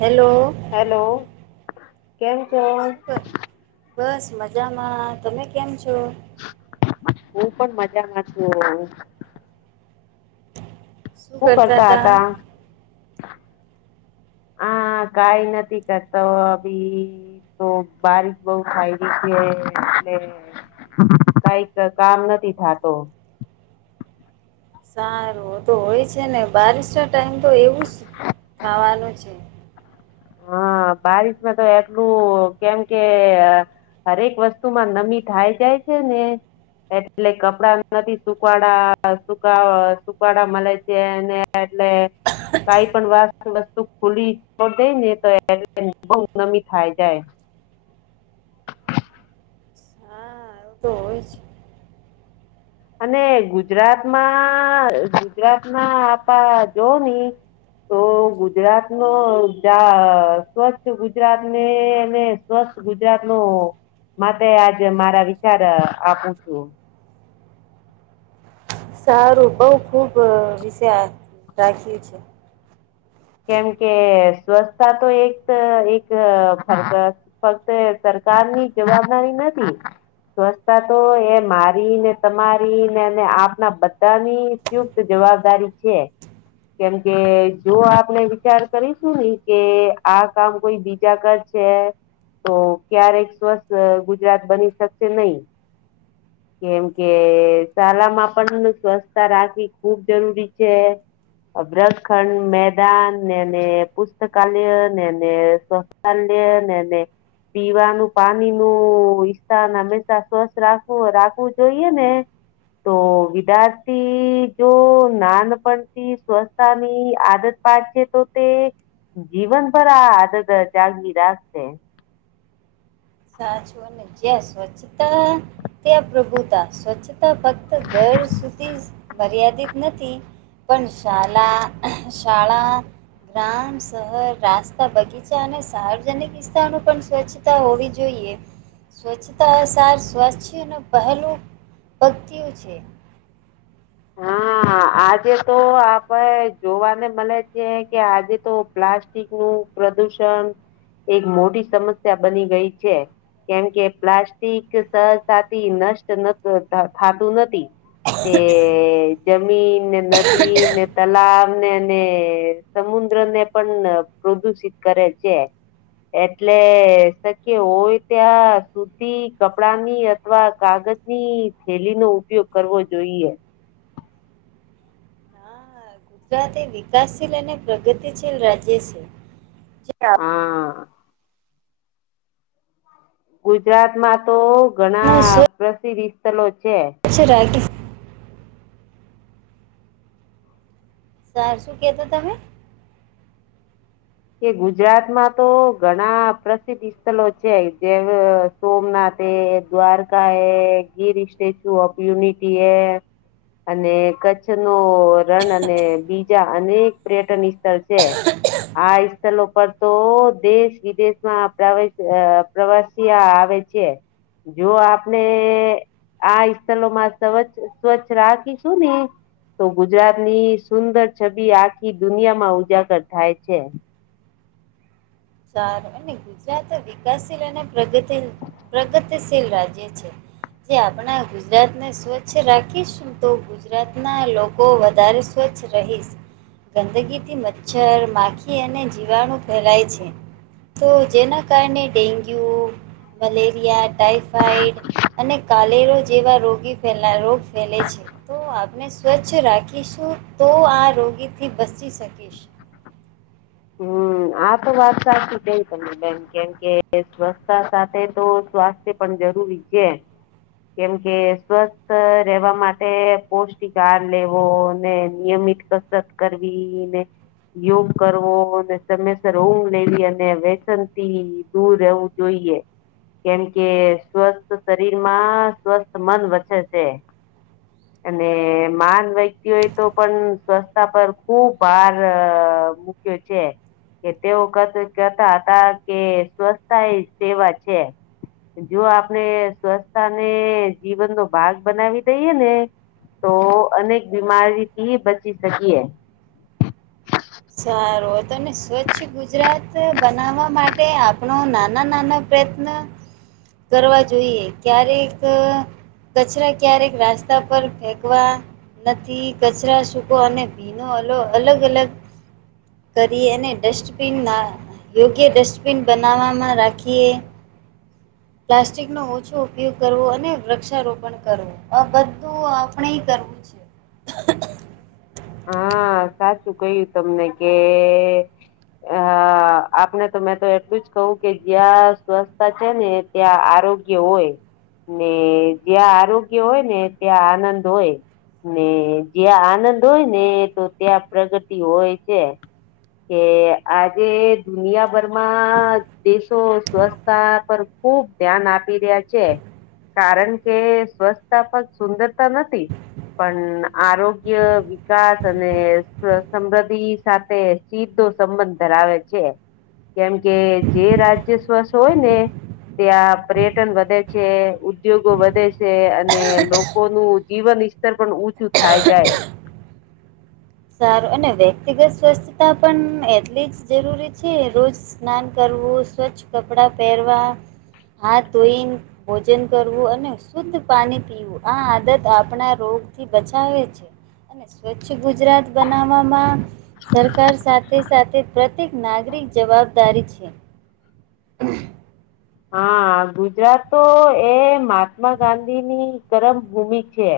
Hello. Hello, કેમ છે? હા શું કર બસ મજામાં તમે કેમ છો? હું પણ મજામાં છું. શું કરતા હતા? હા કઈ નથી કરતો અભી. તો બારીક બઉુ ખાઈ ગઈ છે એટલે કઈક કામ નથી થતો. સારું તો હોય છે ને બારિશ ના ટાઈમ તો એવું જ ખાવાનું છે. હા બારિશમાં તો એટલું કેમ કે હરેક વસ્તુમાં નમી થાય જાય છે ને. એટલે કપડા નથી સુકવાડા સુકા સુકવાડા મળે છે. એટલે, કઈ પણ વાત વસ્તુ ખુલી દઈ ને તો એટલે બહ નમી થાય જાય. હા એવું તો હોય જ અને ગુજરાતમાં ગુજરાતમાં આપ જોવ ની. તો ગુજરાતનો જા સ્વચ્છ ગુજરાતને એને સ્વસ્થ ગુજરાતનું માટે આજ મારા વિચાર આપું છું. સારું બઉ ખૂબ વિશે રાખ્યું છે. કેમ કે સ્વચ્છતા તો એક એક ફક્ત સરકારની જવાબદારી નથી. સ્વચ્છતા તો એ મારી ને તમારી ને આપના બધાની. યુત જવાબદારી છે, કેમ કે જો આપ આપને વિચાર કરીશું ને કે આ કામ કોઈ બીજા કર છે. તો ક્યારેક સ્વસ્થ ગુજરાત બની શકશે નહી. કેમ કે શાળામાં પણ સ્વચ્છતા રાખવી ખુબ જરૂરી છે. અબ્રસખંડ મે [unintelligible] ને પુસ્તકાલય નેને શૌચાલય નેને. પીવાનું પાણીનું ઈથાન હંમેશા સ્વચ્છ રાખવું રાખવું જોઈએને. તો વિદ્યાર્થી જો નાનપણથી સ્વસ્છતાની આદત છે તો તે જીવન પર આ આદત જાગવી રાખશે. સાચું ને, ક સ્વચ્છતા ત્યાં પ્રભુતા સ્વચ્છતા ફક્ત ઘર સુધી મર્યાદિત નથી. પણ શાલા શાળા. ગામ શર રાસ્તા બગીચા અને સાર્વજનિક વિસ્તાર ન પણ સ્વચ્છતા હોવી જોઈએ. જોઈએ, સ્વચ્છતા અ સાર સ્વસ્થ્યનું પહેલું પગતું છે. હા. હા આજે તો આપડ જોવાને મળે છે કે આજે તો પ્લાસ્ટિકનું પ્રદૂષણ, એક મોટી સમસ્યા બની ગઈ છે. કેમકે પ્લાસ્ટિક સહતાથી નષ્ટ થતું નથી. તે જમીનને નદીને તલાને. અને સમુદ્રને પણ પ્રદુષિત કરે છે. એટલે શક્ય હોય ત્યાં સુધી કપડાની અથવા કાગજ ની થેલીનો ઉપયોગ કરવો જોઈએ. [unintelligible] ગુજરાત એ વિકાસશીલ અને પ્રગતિશીલ રાજ્ય છે. હા ગુજરાતમાં તો ઘણા સ્વચ્છ પ્રસિદ્ધ સ્થળ છે. [unintelligible] સરાર શું કહેતો તમે? કે ગુજરાતમાં તો ઘણા પ્રસિદ્ધ સ્થલો છે જે સોમનાથ એ, દ્વારકા એ, ગીર, સ્ટેચ્યુ ઓફ યુનિટી હૈ. અને કચ્છનો રણ અને બીજા અનેક પર્યટન સ્થળ છે. આ સ્થળ પર તો દેશ વિદેશમાં પ્રવેશ પ્રવાસ આવે છે, જો આપણે આ સ્થળમાં સ્વચ્છ સ્વચ્છ રાખીશું ને. તો ગુજરાત ની સુંદર છબી આખી દુનિયા માં ઉજાગર થાય છે. સાર અને ગુજરાત વિકાસશીલ અને પ્રગતિ પ્રગતિશીલ રાજ્ય છે. જે આપણા ગુજરાતને સ્વચ્છ રાખીશું. તો ગુજરાતના લોકો વધારે સ્વચ્છ રહીશ. ગંદગીથી મચ્છર માખી અને જીવાણું ફેલાય છે. તો જેના કારણે ડેન્ગ્યુ, મલેરિયા ટાઈફોઈડ. અને કાલેરો જેવા રોગી રોગ ફેલે છે, તો આપને સ્વચછ કછ રાખીશું તો આ રોગીથી બચી શકીશ. હમ. આ તો વાત સાચી કઈ તને બેન કેમકે સ્વચસ્છતા સાથે તો સ્વાસ્થ્ય પણ જરૂરી છે. કેમ કે સ્વસ્થ રહેેવા માટે પૌષ્ટિક હાર લેવો અને નિયમિત સતત કરવી ને, યોગ કરવો. સમયસર ઊંમ લેવી અને વેસન થી દૂર રહેવું જોઈએ. કેમ કે સ્વસ્થ શરીર માં સ્વસ્થ મન વચે છે. [inaudible] અને મહાન વ્યક્તિઓએ તો પણ સ્વચસ્છતા પર ખુબ ભાર મૂક્યો છે. કે તેઓ કતા હતા કે સ્વચતા એ સેવા છે. જો આપણે સ્વચ્છતાને જીવનનો ભાગ બનાવી દઈય ને. તો અનેક બીમારી થી બચી શકીએ. સારું તને સ્વચ્છ ગુજરાત બનાવવા માટે આપણો નાના નાના પ્રયત્ન, કરવા જોઈએ ક્યારેક કચરા ક્યારેક રાસ્તા પર ફેકવા નથી કચરા સૂકો અને ભીનો અલો અલગ અલગ કરી અને ડસ્ટબિનના યોગ્ય ડસ્ટબિન બનાવવામાં રાખીએ. પ્લાસ્ટિકનો ઓછો ઉપયોગ કરવો અને વૃક્ષારોપણ કરવો. આ બધું આપણે કરવું છે. હા સાચું કયું તમને કે હ આપણે તો મેં તો એટલું જ કહું કે જ્યાં સ્વસ્છતા છે ને. ત્યાં આરોગ્ય હોય. ને જ્યાં આરોગ્ય હોય, ને ત્યાં આનંદ હોય ને જ્યાં આનંદ હોય ને એ તો ત્યાં પ્રગતિ હોય છે. કે આજે દુનિયાભરમાં દેશો સ્વચ્છતા પર ખુબ ધ્યાન આપી રહ્યા છે. કારણ કે સ્વસ્છતા પણ સુંદરતા નથી, પણ આરોગ્ય વિકાસ અને સમૃદ્ધિ સાથે સીધો સંબંધ ધરાવે છે. કેમ કે જે રાજ્ય સ્વસ હોય ને. ત્યાં પર્યટન વધે છે ઉદ્યોગો વધે છે અને લોકો નું જીવન ત પણ ચું થાય જાય. સારું અને વ્યક્તિગત સ્વસ્થતા પણ એટલી જ જરૂરી છે રોજ સ્નાન કરવું સ્વચ્છ કપડાં પહેરવા. હાથ ધોઈને ભોજન કરવું અને શુદ્ધ પાણી પીવું. આ આદત આપણા રોગથી બચાવે છે, અને સ્વચ્છ ગુજરાત બનાવવામાં, સરકાર સાથે સાથે પ્રત્યેક નાગરિક જવાબ જવાબદારી છે. હા ગુજરાત તો એ મહાત્મા ગાંધી ની કરમ ભૂમિ છે.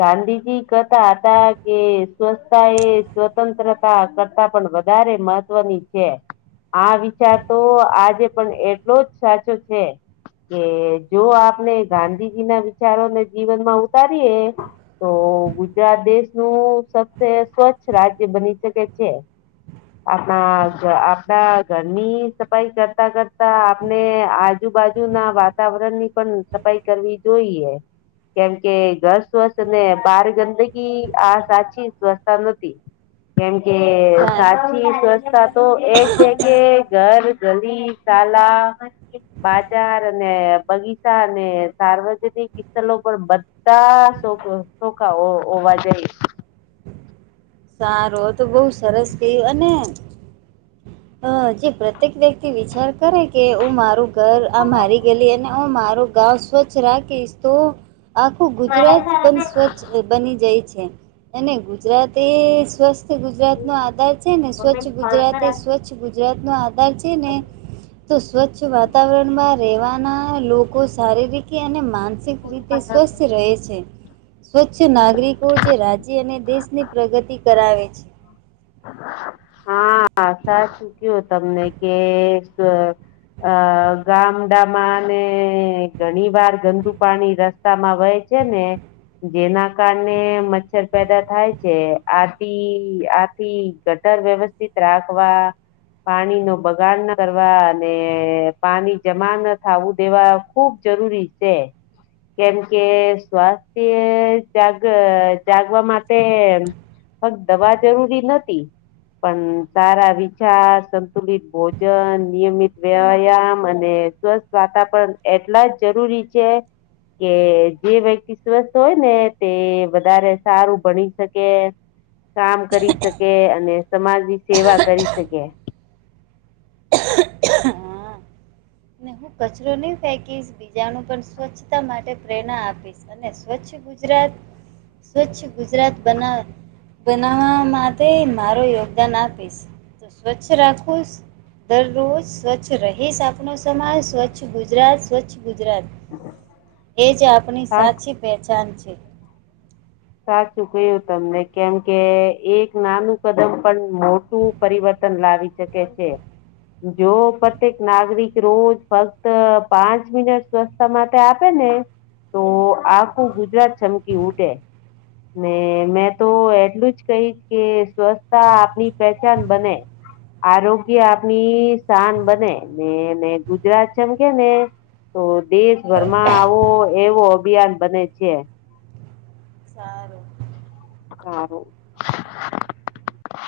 ગાંધીજી કતા હતા કે સ્વચ્તા એ સ્વતંત્ર કરતા પણ વધારે મહત્વની છે. આ વિચાર તો આજે પણ એટલો જ સાચો છે. કે જો આપણે ગાંધીજી ના વિચારોને જીવનમાં ઉતારીએ. તો ગુજરાત દેશનું સસે સ્વચ્છ રાજ્ય બની શકે છે. આપણા આપડા ઘરની સફાઈ કરતા કરતા અને આજુબાજુ ના વાતાવરણની પણ સફાઈ કરવી જોઈએ. કેમ કે ઘર સ્વસ્થ ને બાર ગંદગી આ સાચી સ્વસ્છતા નથી. [inaudible] કેમકે સારું સાચી સ્વસ્થતા તો એ છે કે ઘર, ગલી. શાલા, બાજાર અને બગીચ અને સાર્વજનિક લો પર બધા શોખા હોવા જોઈએ. સારું તો બહુ સરસ કયું, અને અ જે પ્રત્યેક વ્યક્તિ વિચાર કરે કે ઓ મારુ મારુ ઘર આ મારી ગેલી અને હું મારું ગાઉ સ્વચ્છ રાખીશ તો આખું ગુજરાત પણ સ્વચ્છ બની જાય છે. અને ગુજરાત તે સ્વસ્થ ગુજરાત નો આધાર છે ને. સ્વચ્છ ગુજરાતે સ્વચ્છ ગુજરાત નો છે ને તો સ્વચ્છ વાતાવરણમાં રહેવા ના લોકો શારીરિક અને માનસિક રીતે સ્વસ્થ રહે છે. સ્વચ્છ નાગરિકો જે રાજ્ય અને દેશની પ્રગતિ કરાવે છે. હા સાચું ક્યું તમને કે સ અ ગામડામાં અને ઘણી વાર ગંદુ પાણી રસ્તા રસ્તામાં વહે છે ને. જેના કારણે મચ્છર પેદા થાય છે. આથી આથી તર વ્યવસ્થિત રાખવા પાણી નો બગાડ ના કરવા અને પાણી જમા ના થાવું દેવા ખૂબ જરૂરી છે. કેમ કે સ્વાસ્થ્ય જાગ જાગવા માટે ફકત દવા જરૂરી નથી. પણ સારા વિચાર, સંતુલિત ભોજન, નિયમિત વ્યાયામ અને સ્વસ્થ વાતા પણ એટલા જ જરૂરી છે. કે જે વ્યક્તિ સ્વસ્થ હોય ને તે વધારે સારું ભણી શકે. કામ કરી શકે અને સમાજની સેવા કરી શકે. હા. ને હું કચરો ની ફેકીશ બીજાને પણ સ્વચ્છતા માટે પ્રેરણા આપીશ. અને સ્વચ્છ ગુજરાત સ્વચ્છ ગુજરાત બનાવ બનાવવા માટે મારો યોગદાન આપીશ. તો સ્વચ્છ રાખું. દરરોજ સ્વચ્છ રહીશ આપનો સમાજ સ્વચ્છ ગુજરાત સ્વચ્છ ગુજરાત એ જ આપણી સા સાચી પહેચાન છે. સાચું કયું તમને કેમ કે એક નાનું કદમ પણ મોટું પરિવર્તન લાવી શકે છે. જો પ્રત્યેક નાગરિક રોજ ફક્ત પાંચ મિનટ સ્વસ્છ માટે આપે ને તો આખું ગુજરાત ચમકી ઉઠે. ને મેં તો એટલું જ કહીશ કે સ્વચ્છતા આપની પહેચાન બને. આરોગ્ય આપની શાન બને. ને ને ગુજરાત જેમ કે ને તો દેશભરમાં આવો એવો અભિયાન બને છે. સારું. હારુ.